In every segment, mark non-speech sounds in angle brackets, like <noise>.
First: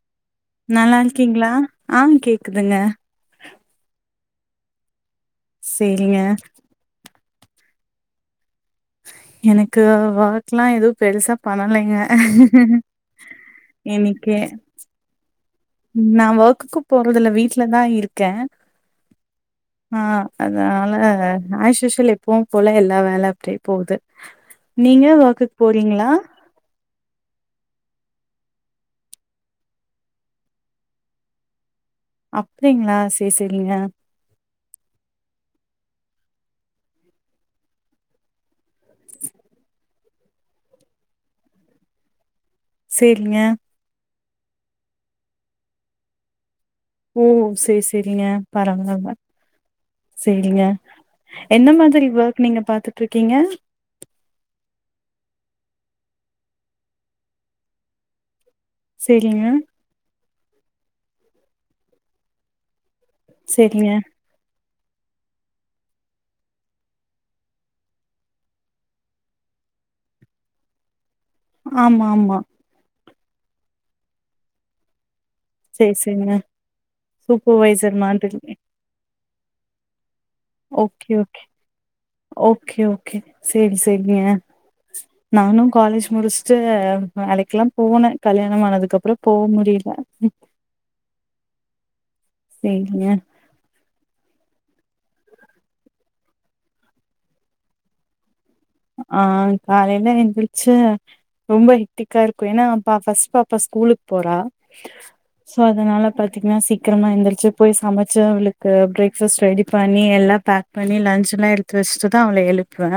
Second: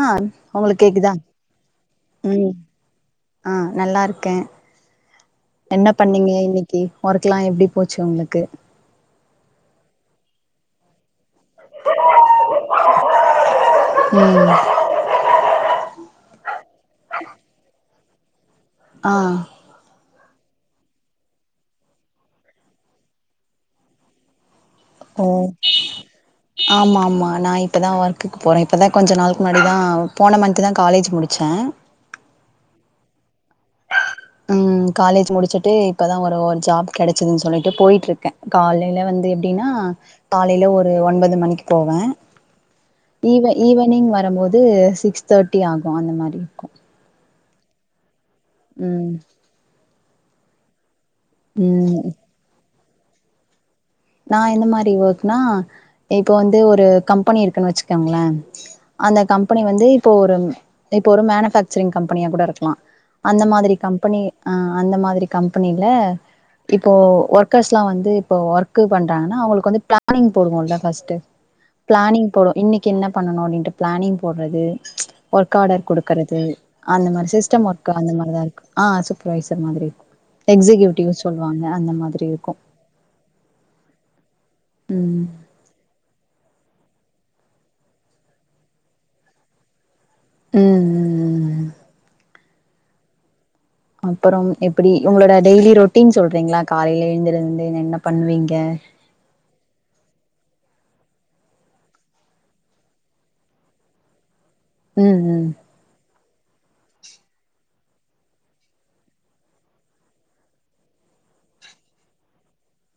ஆஹ் நல்லா இருக்கீங்களா ஆஹ் கேக்குதுங்க கேன் என்ன சேரிங்க பண்ணீங்க இன்னைக்கி ஒர்க் கலாம் எப்டி போச்சு உங்களுக்கு எனக்கு ஒர்க் எல்லாம் எதும் பெருசா பண்ணலைங்க இன்னக்கி ம் நான் ஒர்க்குக்கு போறதில்ல வீட்லதான் இருக்கேன் ஆஹ் அதனால ஆஸ்யூஸ்வல் எப்பவும் போல எல்லா வேல அப்டியே போகுது நீங்க வொர்க்குக்கு போறீங்ளா மா நான் இப்பதான் ஒர்க்குக்கு போறேன் இப்பதான் கொஞ்ச நாளைக்கு முன்னாடி தான் போன மந்தான் காலேஜ் முடுச்சேன் அப்டிங்களா சேர் சேரிங்க உம் காலேஜ் முடிச்சுட்டு இப்பதான் ஒரு ஒரு ஜாப் கெடைச்சதுன்னு சொல்லிட்டு போயிட்டு இருக்கேன் காலேல வந்து எப்டின்னா காலேல ஒரு ஒன்பது மணிக்கு போவேன் சேரிங்க ஈவ ஈவனிங் வ வரும்போது சிக்ஸ் தர்ட்டி ஆகும் அந்த மாரி இருக்கும் ஓ சேர் சேரிங்க பரவால்ல ம் சேரிங்க என்ன மாதிரி ம் ஒர்க் நீங்க பாத்து ட்றுக்கீங்க நான் எந்த மாரி ஒர்க்னா இப்ப வந்து ஒரு கம்பெனி இருக்குன்னு வச்சுக்கங்களேன் அந்த சேரிங்க கம்பெனி வந்து இப்போ ஒரு இப்ப ஒரு மேனுபேக்சரிங் கம்பெனியா கூட இருக்கலாம் அந்த மாதிரி சேரிங்க கம்பெனி ஆஹ் அந்த மாதிரி கம்பெனில இப்போ ஒர்க்கர்ஸ்லாம் வந்து இப்போ ஒர்க் கு பண்றாங்கன்னா அவுங்களுக்கு வந்து பிளானிங் போடுவோம்ல்லா ஃபர்ஸ்ட் ஆமா பிளானிங் ஆமா போடுவோ இன்னைக்கி என்ன பண்ணனும் அப்படின்ட்டு பிளானிங் போட்றது ச் ஒர்காடர் சேரி சேரிங்க குடுக்கறது அந்த மாரி சிஸ்டம் ஒர்க் சூப்பர்வைசர் அந்த மாதிரி மாரிதா இருக்கு ஆ சொ ப்ரைஸர் மாதிரி எக்ஸிக்யூட்டிவ் ஓகே ஓகே சொல்வாங்க அந்த மாத்ரி இருக்கு சேர் சேரிங்க ம் நானு காலேஜ் முடிச் வேலைக்லா போன கல்யாணம் ஆனதுக்கப்றோ போ முடில ம் ம் ம் ம் சேரிங்க ப்புறம் எப்புடி உங்ளோட டெய்லி ரொட்டீன் சொல்றீங்ளா காலைல எழுந்திருந்து என்ன பண்வீங் ஆ காலைல எந்திர் ரொம்ப ஹிடிக்கா இருக்கு ஏன்னா பா ஃபஸ்ட் பாப்பா ஸ்கூலுக் போறா ம் ம் சோ அதனால பாத்தீங்னா சீக்கரமா எந்துர்ச்சு போய் சமச்சு அவ்ளுக்கு பிரேக்ஃபஸ்ட் ரெடி பண்ணி எல்லா பேக் பண்ணி லன்ச் எல்லா எடுத்து வச்சுட்டு தா அவ்ள எழுப்வே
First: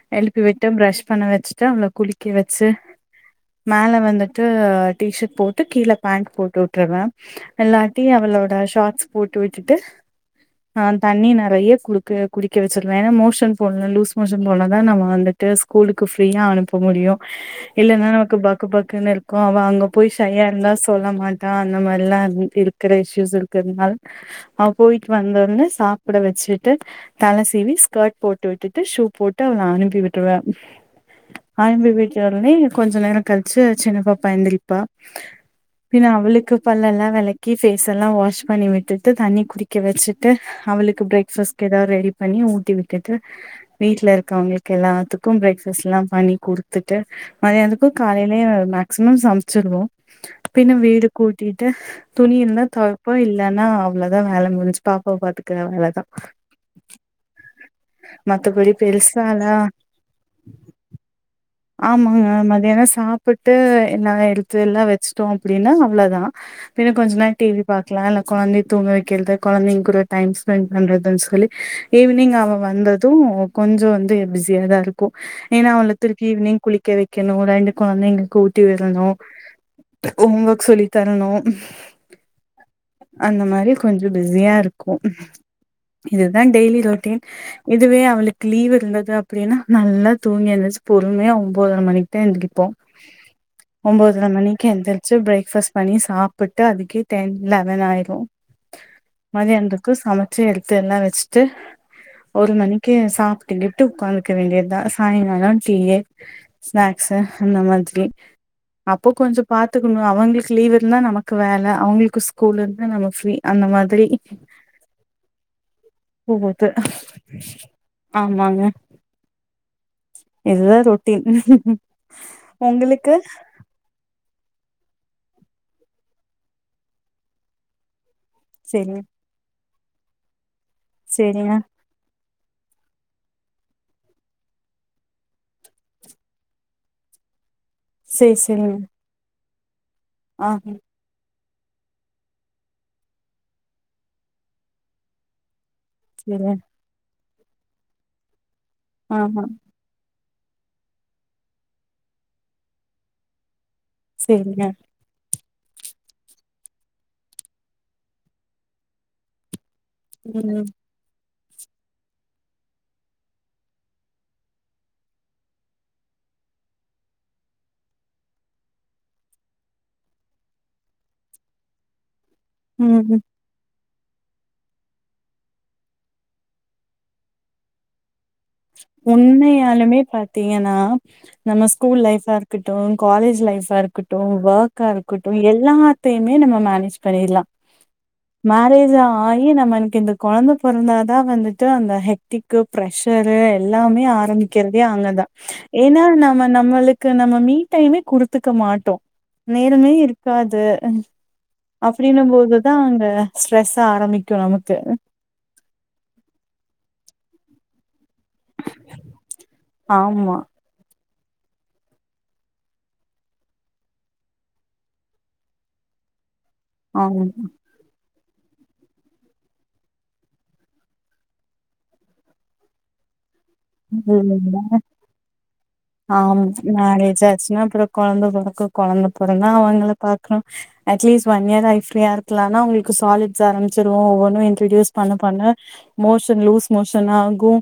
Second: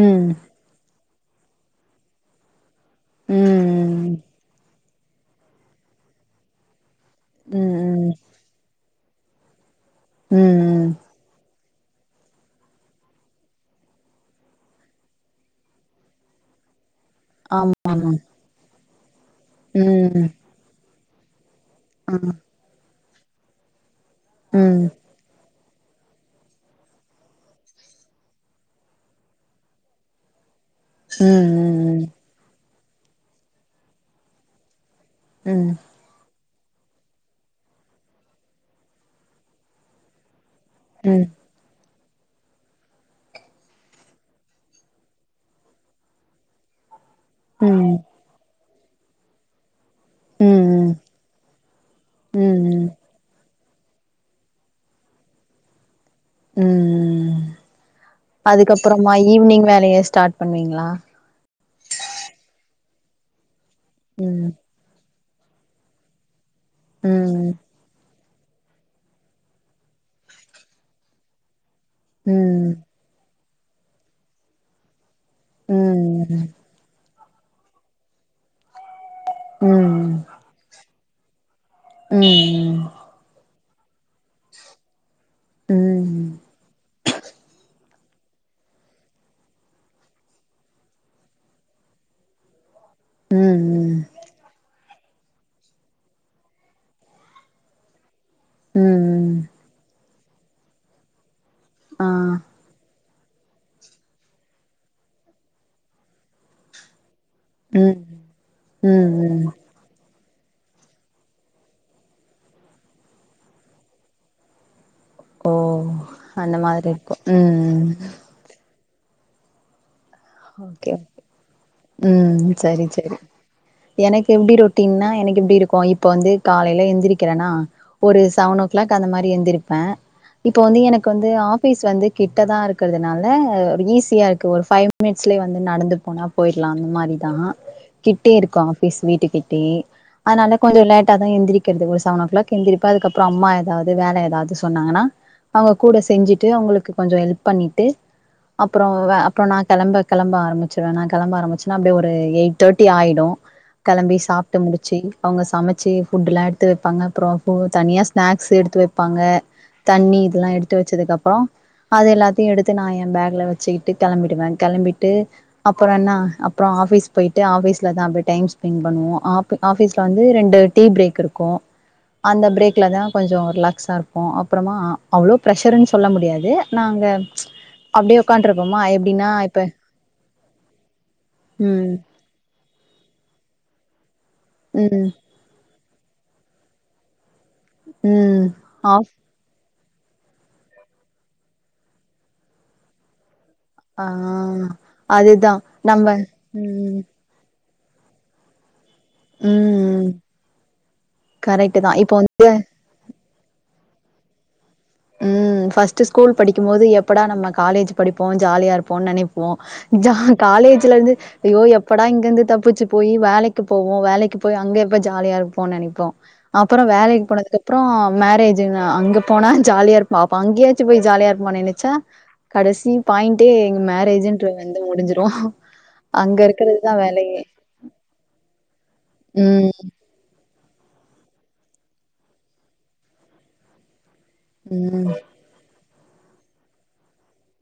ம் எழுப்பி விட்டு ப்ரஷ் பன்ன வெச்ட்டு அவ்ள குளிக்க வெச்சு மேல ம் வந்துட்டு டீஷர்ட் போட்டு கீழ பேண்ட் போட்டு உட்டுவ எல்லாட்டி ம் அவளோட ஷாட்ஸ் போட்டு விட்டுட்டு அ ம் தண்ணி நறைய குடுக்கு குடிக்க வச்சிர்வே ஏனா மோஷன் போன்ல லூஸ் மோஷன் போனா தா நம்ம வந்துட்டு ஸ்கூலுக்கு ஃப்ரீயா அனுப்ப முடியு இல்லேன்னா நமக்கு பக்கு பக் குனுர் கோ அவ அங்க ம் போய் ம் ஷையா இர்ந்தா ஸ் சொல்ல மாட் டா அந்தமாரில்லா ம் திக் இருக்குற இஷ் யூஸ் இர்க்குர்னால் அவ ம் ம் போயிட் வந்தோட்ன சாப்புட வெச்சுட்டு தல சீவி ஸ்கேர்ட் போட்டு விட்டுட்டு ஷூ போட் டு அவ்ள அனுப்பி விட்ருவ அனுப்பி விட்டொடனே கொஞ்ச நேர கழிச்சு சின்ன பாப்பா எந்திரிப்பா பின்ன அவளுக்கு பல்லெல்லா வெளக்கி பேஃஸெல்லா வாஷ் பண்ணி விட்டுட்டு தண்ணி குடிக்க வெச்சுட்டு அவளுக்கு ம் ப்ரேக்ஃபஸ்க்கு ஏதாது ரெடி பண்ணி ஊட்டி விட்டுட்டு வீட்ல இருக் க அவுங்களுக்கு எல்லாத்துக்கும் ப்ரேக்ஃபாஸ்லா பண்ணி குடுத்து ட்டு ம் ம் மத்யானக்கு காலைலயே மே சிமம் சமச்சிர்றோ ம் பின்ன ம் வீடு கூட்டிட்டு துணி இருந்தா ம் தொவைப்போ இல் இல்லன்னா அவ்ளோதா வேல முடிஞ்சி பாப்பாவ பாத்துக்குற வேல தா ம் ம் ம் மத்தபடி அதுக்கப்பறமா பெருசாலா ஈவ்னிங் வேலய ஸ்டாட் பண்ணுவீங்ளா ஆமாங்க மத்யானொ சாப்புட் டு என்னா ம் எடுத்துல்லா வச் ச்டோ அப்டின்னா அவ்ள தா பின்ன கொஞ்சொ நேரொ ம் டிவி பாக்லா இல்ல கொழந்தைய தூங்க வெக்கிறது கொழந்தைங் கூட டைம் ஸ்பெண்ட் பண்றதுன் சொல்லி ஈவ்னிங் அவ ம் வந்தது கொஞ்சொ வந்து பிஸியா தா இருக் கு ம் ஏன்னா ம் வந்துட்டு ஈவ்னிங் குளிக்க வெக் கெணு ரெண்டு கொழந்தைங்களுக்கு ஊட்டி விடணு ஓம் ஒக் சொல்லி தரணு உம் உம் கொஞ்சொ பிஸியா இருக்கு இது ம் தா டெய்லி ரொட்டீன் இதுவே அவளுக்கு லீவ் இருந்தது அப்டின்னா நல்லா தூங்கி எந்துச் பொறுமையா ஒம்போதர மணிக்கு தா எந்திரிப்போ ம் ம் ஒம்போதர மணிக்கு எந்த்ரி ச்சு ப்ரேக்ஃபாஸ்ட் பண்ணி சாப்புட்டு அதுக்கே டைம் லெவன் ஆயிரு ம் மத்யானதுக்கு சம சேர்த்து எல்லா வெச் ட்டு ஆ ஒரு மணிக்கி எ சாப்ட்டு கீட்டு உக்காந்துக்க வேண்டியதா சாய்ங்காலொ டீயி ஸ்நாக்ஸ் அந்த ம் மாதிரி அப்பொ ம் கொஞ்சொ ம் பாத்துக்கணு அவங்களுக் லீவ் இருந்தா நமக்கு வேல அவங்களுக்கு ஸ்கூல் இருந்தா நம்ம ஃப்ரீ அந்த மாதிரி ஓ அந்த போகுது மாதிரி இருக்கு ம் ம் ஆமாங்க இதுதா ஓகே ரொட்டீன் ஓகே ம் செரி உங்களுக்கு செரி எனக்கு எப்டி ரொட்டீன்னா எனக் எப்டி இருக்கோ இப்ப வந்து காலைல எந்திரிக்கறனா ஒரு செவன் ஓ கிளாக் செரிங்க அந்த மாரி எந்திரிப் பே இப்ப வந்து எனக்கு வந்து செரிங்க ஆஃபீஸ் வந்து கிட்டதா இருக்கறதுனால அது ஈஸியா இருக்கு ஒரு ஃபைவ் மினிட்ஸ்லயே வந்து நடந்து போனா போயிட்லா அந்த மாரிதா கிட்டே சேரி இருக்கோ செரிங்க ஆஃபீஸ் வீட்டுக்கு டீ ஆ அனால கொஞ்சோ லேட்டாதா எந்திரிக் கிறது ஒரு செவன் ஓ கிளாக் எந்திரிப்ப அதுக்கப்பறோ அம்மா எதாவது வேல எதாவது சொன்னாங்கன்னா அவுங்க கூட செஞ்சிட்டு செரிங்க அவுங்களுக்கு கொஞ்சொ எல்ப் பண்ணிட்டு அப்புறோ ஆஹா அப்புறோ நா கிளம்ப கிளம்ப ஆரம்பச்சிருவ நா கிளம்ப ஆரம்பிச்சனா அப்படி ஒரு எயிட் தேர்டி ஆயிடு கெளம்பி சாப்ட்டு செரிங்க முடிச்சு அவுங்க சமச்சு புட் எல்லாம் எடுத்து வைப்பாங்க அப்பறம் தனியா ஸ்நாக்ஸ எடுத்து வைப்பாங்க தண்ணி இதெல்லா எடுத்து வச்சதுக்கு அப்பறம் அது எல்லாத்தையும் எடுத்து நா எ பேக்ல வச்சுகிட்டு கிளம்பிடுவே கிளம்பிட்டு அப்புறம் என்ன அப்புறம் ஆபஸ் போயட்டு ஆபீஸ்லான் அ டைம் ஸ்ப் பண்ணுவம் ஆபீஸ்ல வந்து ரெண்டு டீ பிரேக் இருக்கும் அந்த பிரேக்கில ம் தான் ம் கொஞ்சம் ரிலாக்சா இருக்கும் ம் அப்பறமா அவ்வளோ பிரஷர்னு சொல்ல முடியாது நாங்க அப்படியே <unintelligible> எப்படினா பாத்தீங்கனா நம்ம ம் ஸ்கூல் லைபா இருக்கட்டும் காலேஜ் லைபா இருக்கும் வொர்கா ஆ ம் இருக்கட்டும் எல்லாம் எப்பயுமே நம்ம மேனேஜ் பண்ணிடலா ம் மேரேஜ் ஆஃப் ஆகி நம்மன் இந்த கொழந்த பொறந்தாதா வந்துட்டு அந்த ஹெக்திக்கு பிரஷ் <unintelligible> எல்லாமே ஆ ஆரம்பிக்கிறதே அங்கதா ஏனா நம்ம ம் நம்மளுக்கு நம்ம மீ டைமே குடுத்துக்க மாட்டோ நேரமே ம் இருக்காது கரெக்ட்டு தா இப்போ அப்டின்னம் வந்து போதுதா அங்க ஸ்ட்ரெஸ் ஆரம்பிக்கு நமக்கு ம் ஃபர்ஸ்ட் ஸ்கூல் படிக்கும் போது எப்படா நம்ம காலேஜ் படிப்போ ஜாலியா இருப்போன் நெனைப்போ ஜா ஆமா, காலேஜ்ல இந்து ஐயோ எப்படா இங்கிந்து தப்பிச்சு போயி வேலைக்கு போவோ வேலைக்கு போய் அங்க எப்ப ஜாலியா இருப்போ நெனைப்போ அப்றோ வேலைக் ஆமா. போனதுக் அப்றோ மேரேஜுன்னு அங்க போனா ஜாலியா இருப்பா அப்ப அங்கேயாச்சு போய் ஜாலியா இருப்பா நெனச்சா கடசி பாய்ன் ட்டு எங்க மேரேஜின்றது வந்து முடிஞ்சிடு அங்க ஆம் இருக்றதுதா மேரேஜ் வேலயே ஆச்சுன்னா அப்புறோ கொழந்த பொறக்கு கொழந்த பொறந்த அவுங்கள பாக்றோ அட்லீஸ்ட் ஒன் இயர் லைஃப் ஃப்ரியா இருக்லானா அவுங்களுக் சாலிட்ஸ் ஆரம்பிச்சுரு ஒன் இன்ட்ரடியூஸ் ம் பண்ண பண்ண மோஷன் லூஸ் மோஷன் ஆகு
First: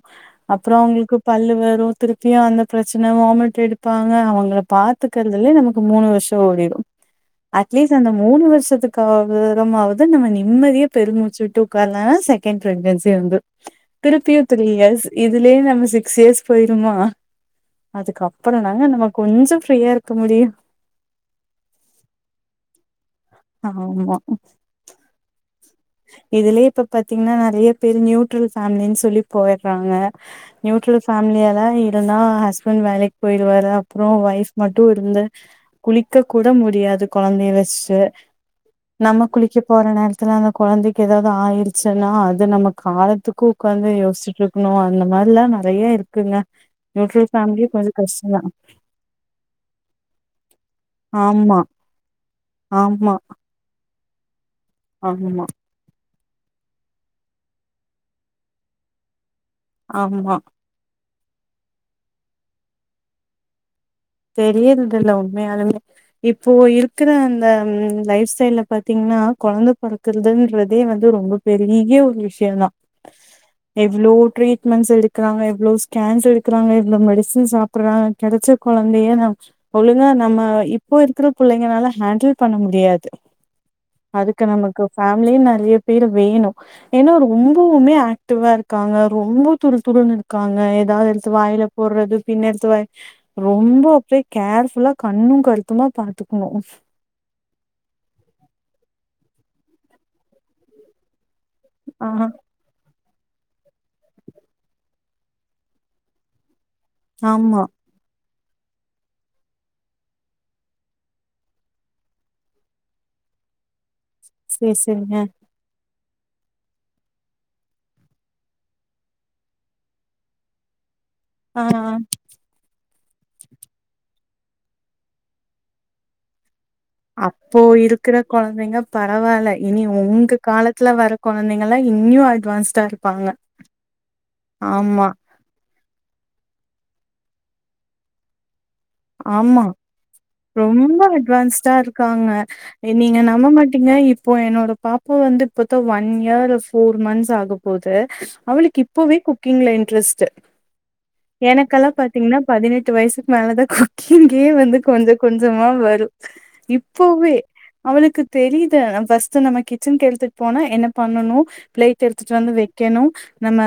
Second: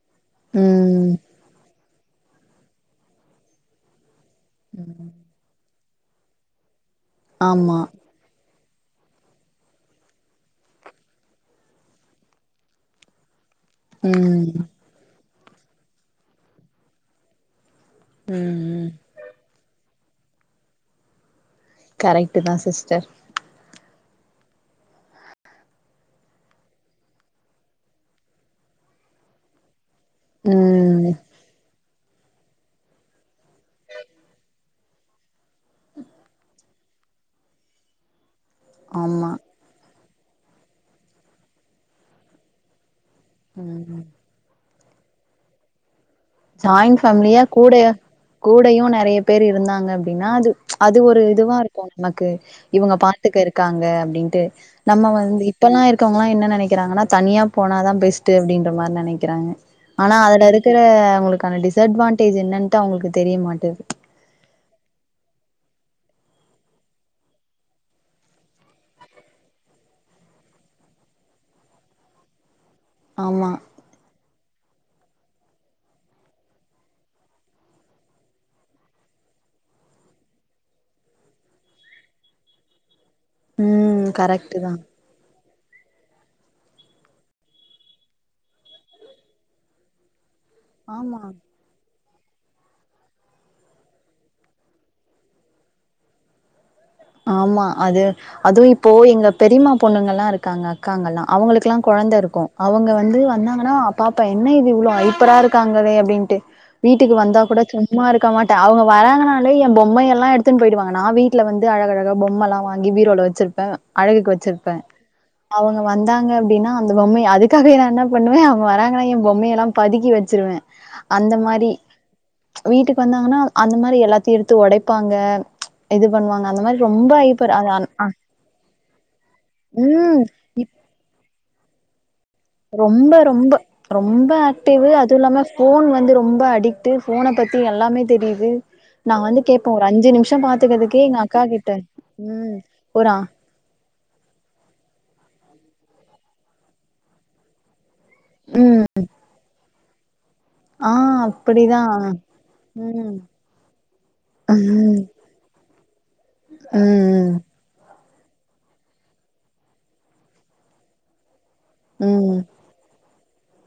அப்றோ அவுங்களுக்கு ம் பல்லு வரு திருப்பியு அந்த பிரச்சன வாமிட் எடுப்பா அ அவுங்கள பாத்துக்கிறதுலயே நமக் மூணு வர்ஷோ ஒடிடு ஆமா அட்லீஸ் அந்த முணு வர்ஷ் ஷத்துகாவது நம்ம நிம்மதியா பெருமூச்சு விட்டு உக்கார்லானா செகண்ட் ப்ரெக்னன்சி வந்துரு திருப்பியு ம் த்ரீ ம் இயர்ஸ் இது லயே நம்ம சிக்ஸ் இயர்ஸ் போய்ருமா அதுக்கப்புறோந்தாங்க ம் நம்ம கொஞ்சோ ஃப்ரீயா இரு க்க முடியு கரெக்ட்டுதா சிஸ்டர் ஆமா இதுலயே இப்ப பாத்தீங்கனா நெறய பேர் நியூட்ரல் ஃபேமிலினு சொல்லி போய்ர்றாங்க நீயுட்ரல் ம் ஃபேமிலியாதா இ ருந்தா ஹஸ்பண்ட் வேலைக் போய்ருவாரு அப்றோ ஒய்ஃப் மட்டு இருந்து குளிக்க கூட முடியாது கொழந்தைய வெச்சிட்டு நம்ம ஆமா குளிக்க போற நே ரத்துல கொழந்தைக்கு எதாவது ஆயிருச்சுன்னா அது நம்ம கால துக்கு உக்காந்து ம் யோஸ்சிட்ருக் இன்னோ அந்த மாரிலா நறைய்ய இருக் ஜாய்ண்ட் ஃபேமிலியா கூடய கஷ்டந்தா கூடையு நறைய பேர் இருந்தாங்க அப்டின்னா அது அது ஒரு இதுவா ஆமா இருகோ உனக்கு இவங்க ஆமா பாத்துக்க இருக்காங்க ப்டின்ட்டு நம்ம ஆமா வந்து இப்பல்லா இருக்க கிறவங்கள்ளா என்ன நெனக்கிராங்கன்னா தனியா போனாதா பெஸ்ட்டு அப்டின்ற மாரி நெனக்கிறாங்க ஆனா ஆமா அதுல இருக்கிற உங்களுக்கான டிஸ்அட்வான்டேஜ் என்னன்டு அவங்களுக்கு தெரிய மாட்டெது தெரியறதில்ல உண்மயாலுமே இப்போ இருக்கிற அந்த லைஃப் ஸ்டைல்ல பாத்தீங்கன்னா கொழந்த பொறக்குறதுன்றதே வந்து ரொம்ப பெரிய ஒரு விஷியோந்தா ஆமா எவ்ளோ ட்ரீ மென்ஸ் எடுக்குறாங்க எவ்ளோ ஸ்கேன்ஸ் எடுக்குறாங்க எவ்ளோ மெடிசன் சாப்புடுறாங்க கெடச்ச கொழந்தய நம் ஒழுங்கா நம்ம இப்போ இருக்கிற புள்ளைங்கலால ஹேண்டில் பண்ண முடியாது ம் அதுக்கு கரெக்ட் தா நமக்கு ஃபேமிலி நெறய பேர் வேணு ஏனா ரொம்பவுமே ஆக்டிவா இருக்காங்க ரொம்ப துரு துருனு இரு க்காங்க எதாவது ஆமா எடுத்து வாயில போடுறது பின்ன எடுத்து வாய் ரொம்போ அப்டியே கேர்ஃபுல்லா கண்ணு கருத்துமா பாத்துக்கணு ஆமா அது அதுவு இப்போ எங்க பெரிமா பொண்ணுங்கள்லா இருக்காங்க அக்காங்கல்லா அவங்களுகல்லா ஆ கொழந்த இருக்கு அவுங்க வந்து வந்தாங்கன்னா பாப்பா என்ன இது இவ்ளோ ஐப்பரா இருக்காங்களே அப்டின்ட்டு வீட்டுக்கு வந்தா கூட ஆமா சும்மா இருக்க மாட் ட்ட அவங்க வராங்கனாலே என் பொம்மை எல்லா எடுத்துன் போயிடுவாங்க நா வீட்ல வந் இது அழக அழகா பொம்மல்லா வாங்கி பீரோல வச்சிருப்பே அழகுக்கு வச்சிருப்பே சேரி சேரிங்க அவங்க அப் வந்தாங்க அப்டின்னா அந்த பொம்மய அதுக்காகவே நா என்ன பண்ணுவே அவங்க வராங்கனா என் பொம்மயெல்லா பதுக்கி வெச்சிருவே அந்த ஆ மாரி வீட்டுக் வந்தாங்கன்னா அந்த மாரி எல்லாத்தயு எடுத்து ஒடைப்பாங்க இது பண்ணுவாங் அந்த மாரி அப்போ இருக்குற கொழந்தைங்கப் ரவால்ல இனி ம். உங்க இப் காலத்துல வர கொழந்தைங்கள்லா இன்னியு அட் ரொம்ப ரொம்ப ரொம்ப ஆக்டிவு ஆமா அதுவு இல்லாம ஃபோன் வந்து ரொம்ப அடிக் ட்டு ஃபோன பத்தி எல்லாமே தெரியுது நான் வந்து ஆமா கேட்பேன். ஒரு நிமிஷம் ரொம்ப பார்த்துக்கிறதுக்கே எங்க அக்கா கிட்ட அட்வான்ஸ்டா இருக்காங்க ம். எ ஒரு அ நீங்க நம்பமாட்டீங்க இப்போ என்னோட பாப்பா வந்து இப்பத்தா ஒன் இயர் ஃபோர் மந்த்ஸ் ஆக போது ம். அவளுக்கு இப்பவே குக்கிங் ல இன் ட்ரஸ்ட்டு ஆ எனக்கல்லா அப்படிதான். பாத்தீங்கன்னா பதினெட்டு ம். வயசுக்கு மேலதா குக் இங்கேயே வந்து ம். கொஞ்ச கொஞ்சமா வ ம். இப்போவே ம். அவளுக் தெரிது ஃபர்ஸ்ட்டு நம்ப கிச்சன்க்கு எடுத்துட்டு போனா என்ன பண்ணனு பிளேட் எடுத்துட்டு ம். வந்து வெக்கணு நம்ப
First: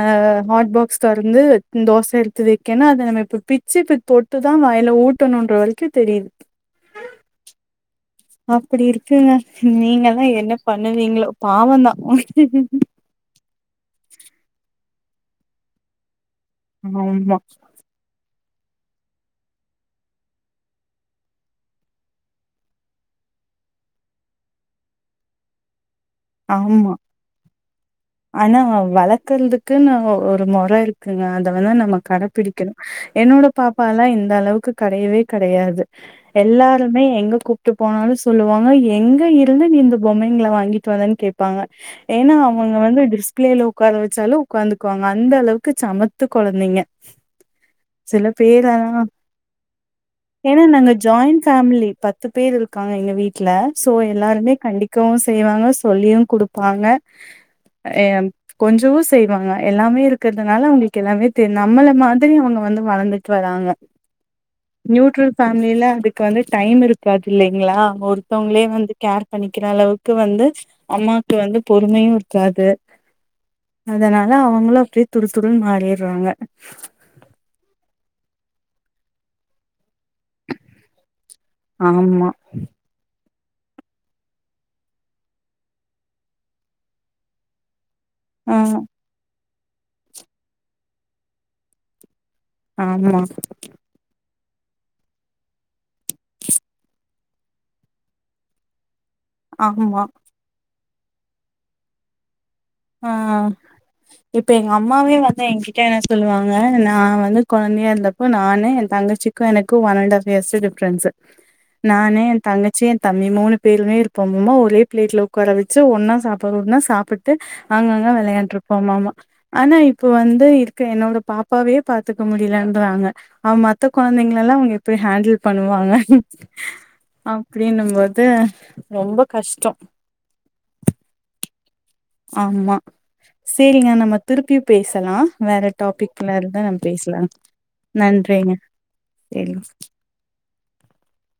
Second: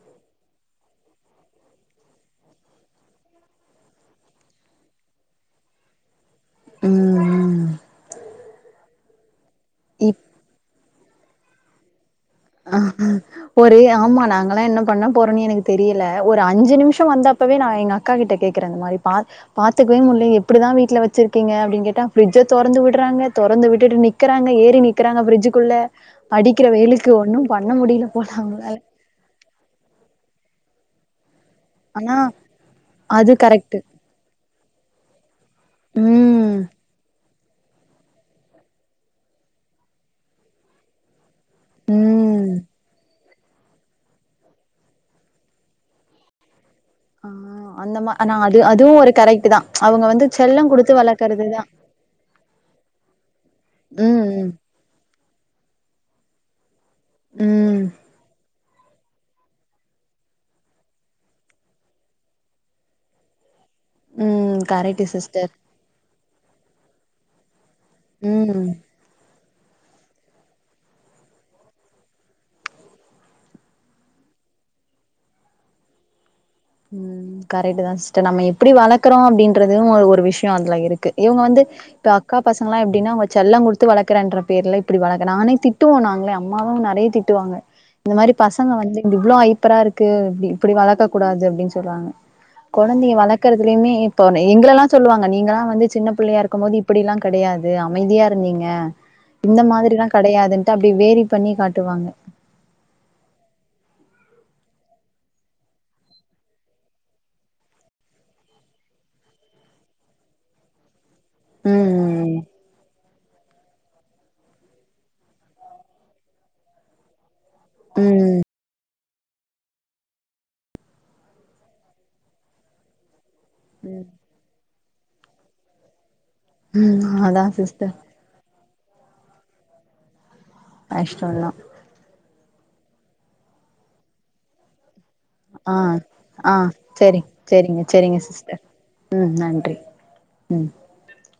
ஹாட்பாக்ஸ் தொறந்து தோச எடுத்து வெக்கனு அத நம்ப இப்ப பிச்சி இப்ப தொட்டு தா வய்ல ஊட் உத்தன்னூன்ற வரைக்கு தெரிது ம் ம் அப்டி இருக்குங்க நீங்க தா என்ன ப பண்ணுவீங்களோ பாவோதா ஆஹ் ஹா ஒரே ஆமா நாங்கெல்லா என்ன பண்ண போறோன்னே எனக்கு தெரியல ஒரு அஞ்சு நிமிஷோ ஆமா வந்தப்பவே நா எங்க அக்கா கிட்ட கே க்கற அந்த மாரி பா பாத்துக்கவே முட்ல எப்டிதா வீட்ல வச்சிருக்கீங்க அப்டினு கேட்டா பிரிட்ஜ தொறந்து வுடுறாங்க தொறந்து விட்டுட்டு நிக்குறாங்க ஏறி நிக்குறாங்க பிரிஜுகுள்ள படிக்கிற ஆமா வெயிலுக் ஆனா வளக்கல்ருதுக்குன்னு ஒரு இருக்கு வேனா நம்ப ஆனா கடபிடிக்கணு அது என்னோட கரெக்ட்டு பாப்பாலா இந்த அளவுக்கு கடையவே கடையாது ம் எல்லாருமே எங்க கூப்ட்டு போனாலு சொல்வாங்க எங்க இருந்து நீ இந்த பொம்மைங்கள வாங்கி வதனு கேப் இருப்பாங்க ஏன்னா ம் அவங்க வந்து பிள்ளைல ஒக்கார வச்சாலு ஒக்காந்துகுவாங்க அந்த அளவுக்கு சமத்து கொழந்தைங்க ஆ அந்த மா சில ஆனா அது அதுவு பேரலெலா ஒரு கரெக்ட்டுதா அவங்க வந்து ஏனா செல்லோ நாங்க குடுத்து ஜாயிண்ட் வளக்கறதுதா ஃபேமிலி பத்து பேரு இருக்காங்க எங்க வீட்ல சோ ம் எல்லாருமே ம் கண்டுக்கவு செய் செய்வாங்க சொல்லியு குடுப்பாங்க ம் எம் கொஞ்ஜமா செய்வாங்க எல்லாமே இருக்கறதுனால அவுங்ளுக்கு எல்லாமே தெரு நம்பல மாதிரி அவங்க வந்து வளந்துட்டு வராங்க ம் கரெக்ட்டு நியூட்ரல் சிஸ்டர் ஃபேமிலிலா அதுக்கு வந்து டைம் இருக்காது இல்லைங்களா? ஒருத்தவங்ளே ம் வந்து கேர் பண்ணிக்கிற அளவுக்கு வந்து அம்மாக்கு வந்து பொறுமையு இருக்காது அதனால அவங்களு அப்டியே துரு துருனு மாறிர்றாங்க நம்ப எப்டி வளக்குறோ அப்டின்றது ஒரு விஷயம் அதுலருக்கு இவங்க வந்து இப்ப ஆமா அக்கா பசங்களா எப்டினா வச் செல்லோ குடுத்து வளக்குறன்ற பேர்ல, இப்புடி வளக்கு நானே திட்டுவோம் நாங்களே அம்மாவும் நறைய திட்டுவாங்க. இந்த மாரி ஆ பசங்க வந்து இப்டி இவ்ளோ அய் ப்பரா இருக்கு இப்புடி இப்புடி வளக்க கூடாது ப் ப்படின்னு சொல்லுவாங்க. கொழந்தைய ஆமா வளக்கரதுலயுமே இப்போ ன்னு எங்கலல்லா சொல்லுவாங்க நீங்கல்லா வந்து சின்ன பிள்ளையா இருக்கும் போது இப்புடில்லா கடையாது அமைதியா இருந்தீங்க இந்த ஆமா மாதிரிலா கடையாது ம் டப்டி வேரி பண்ணி காட்டுவாங்க ஆ இப்ப எங்க அம்மாவே வந்து ஏங்கிட்ட என்ன சொல்லுவாங்க நா வந்து குழந்தையா இருந்தப்போ நானே என் தங்கச்சிக்கும் எனக்கு one and half years difference நானு ம் என் தங்கச்சி என் தம்பி மூணு பேருமே இருக் போம்மா ஒரே பிளேட்ல, உக்கார வெச்சு, ஒன்னா சாப்புற்றோன்னா சாப்பிட்டு அங்கங்க ம் விளையாண்ட்ருப்போம்மாமா ஆனா இப்போ வந்து இருக்க என்னோட பாப்பாவே பாத்துக்க முடிலன்றாங்க. ஆ மத்த ம் குழந்தைங்கள் எல்லா அவங்க போய் ஹேண்டில் பண்ணுவாங்க ம் அதா அப்புடின்னும் சிஸ்டர் போது ரொம்ப கஷ்டோ கஷ்டோ தா ஆமா சேரிங்க நம்ம திருப்பியு பேஸ் சலா வேற ஆ டாபிக்ல ஆ இருந்து நம் செரி பேசலாம் செரிங்க செரிங்க நன்றிங்க சிஸ்டர் ம் நன்றி ம் <unintelligible>